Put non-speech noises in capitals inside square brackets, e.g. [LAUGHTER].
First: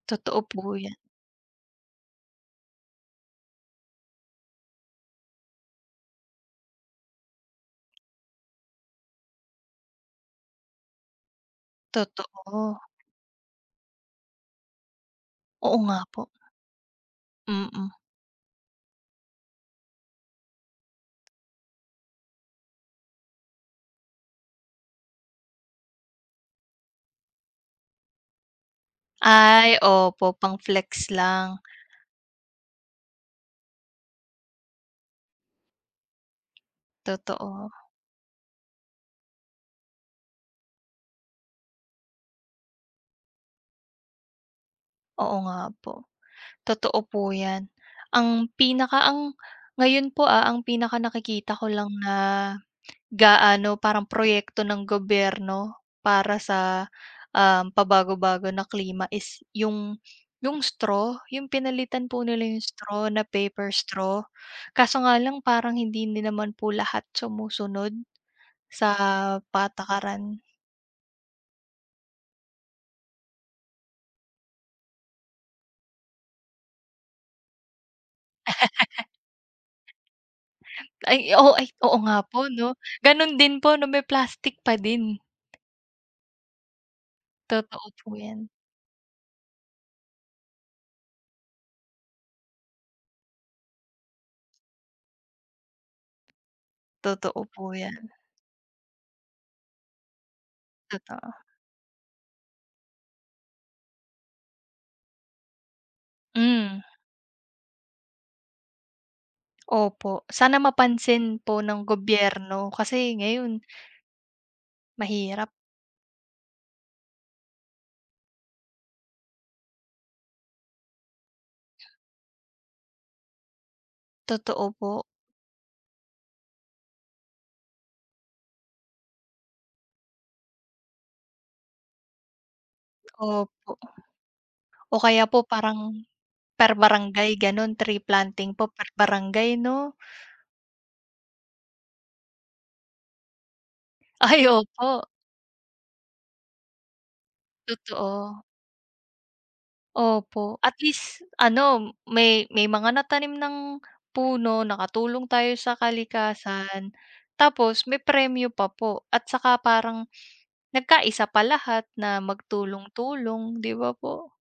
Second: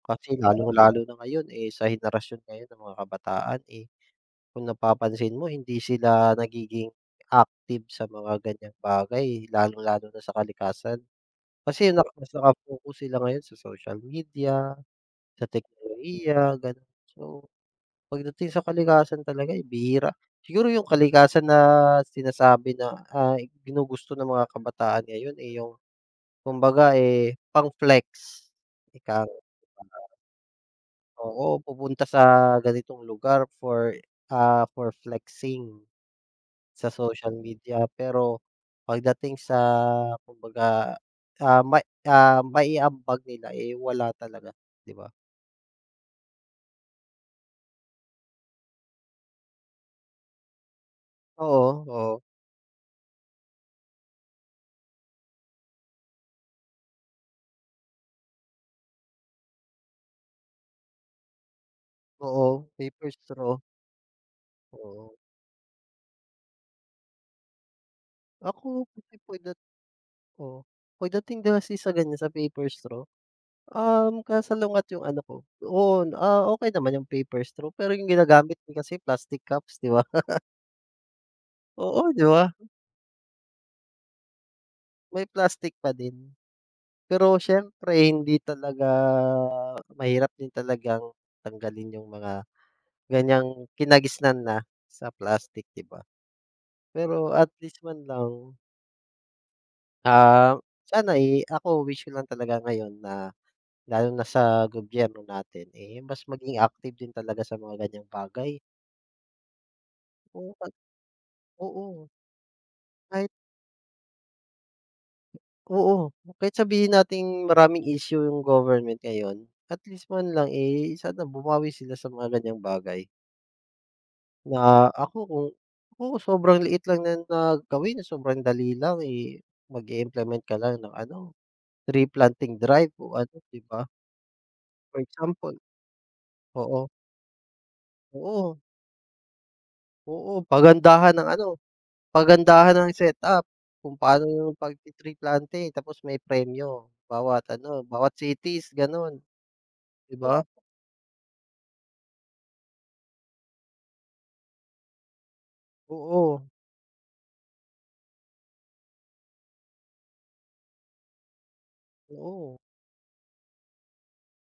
Kasi Totoo po 'ya lalong-lalo na ngayon, eh, sa henerasyon ngayon ng mga kabataan, eh, kung napapansin mo hindi sila nagiging active sa mga ganyang bagay. Lalong-lalo na sa kalikasan. Kasi naka mas Totoo. naka-focus sila ngayon sa social media, sa Oo nga po. teknolohiya, gano'n. So, Mm. pagdating sa kalikasan talaga, eh, bihira. Siguro 'yong kalikasan na sinasabi na, ah, ginugusto ng mga kabataan ngayon, eh, 'yong kumbaga, eh, pang-flex, ikang. Ay, [UNINTELLIGIBLE] opo. Pang-flex Oo, lang. pupunta sa ganitong lugar for, ah, for flexing, sa social Totoo. media. Pero, pagdating sa kumbaga, ah, ma ah, mai-ambag nila, eh, wala talaga, 'di ba? Oo nga po. Totoo po 'yan, ang pinaka ang ngayon po, ah, ang pinakanakikita ko Oo, lang na, oo. gaano parang proyekto ng gobyerno, para sa, ah, pabago-bago na klima is 'yong 'yong straw. 'Yong pinalitan po nila 'yong Oo, straw paper na straw. paper straw. Kaso Oo. nga lang parang hindi din naman po lahat sumusunod, sa Ako, kasi pagdat patakaran. oo, pagdating 'di ba, kasi sa ganyan sa paper straw, um, kasalungat yung ano ko Oo, ah, okay naman 'yong paper straw, pero 'yong ginagamit din kasi [LAUGHS] plastic cups, 'di ba? [LAUGHS] Ay o ay, oo Oo, nga 'di po, ba? 'no? Gano'n din po 'no, may plastik pa din May plastik pa din. Pero Totoo siyempre po hindi yan. talaga, mahirap din talagang tanggalin 'yong mga, ganyang kinagisnan na, sa plastik, 'di ba. Pero, Totoo at po least, man yan. lang Ah, sana, Totoo. eh, ako wish ko lang talaga ngayon na, lalo na sa gobyerno natin, eh, mas maging Hmm. active din talaga sa mga ganyang bagay. Opo. Oo, Sana pag mapansin po ng oo. gobyerno. Kasi Kahit ngayon Mahirap. Oo. Kahit sabihin nating maraming issue 'yong government ngayon. At least, man lang, eh, sana bumawi sila sa mga ganyang bagay Totoo Na po. ako, kung Naku, sobrang liit lang niyan na gawin, sobrang dali lang, eh, mag-i-implement ka lang ng ano, tree planting drive o ano, 'di Opo. ba? O For kaya po example parang, per oo. barangay, gano'n. Tree planting Oo. po, per barangay 'no? Oo, pagandahan ng ano, pagandahan ng setup kung paano Ay, 'yong opo. pagti-tree planting, tapos may premyo, bawat ano, bawat Totoo. cities, gano'n. 'Di ba? Opo. At least, ano may may mga natanim ng puno, nakatulong tayo sa Oo. kalikasan. Tapos, may premyo pa po at saka parang, nagka-isa pa lahat na Oo. magtulong-tulong, 'di ba po?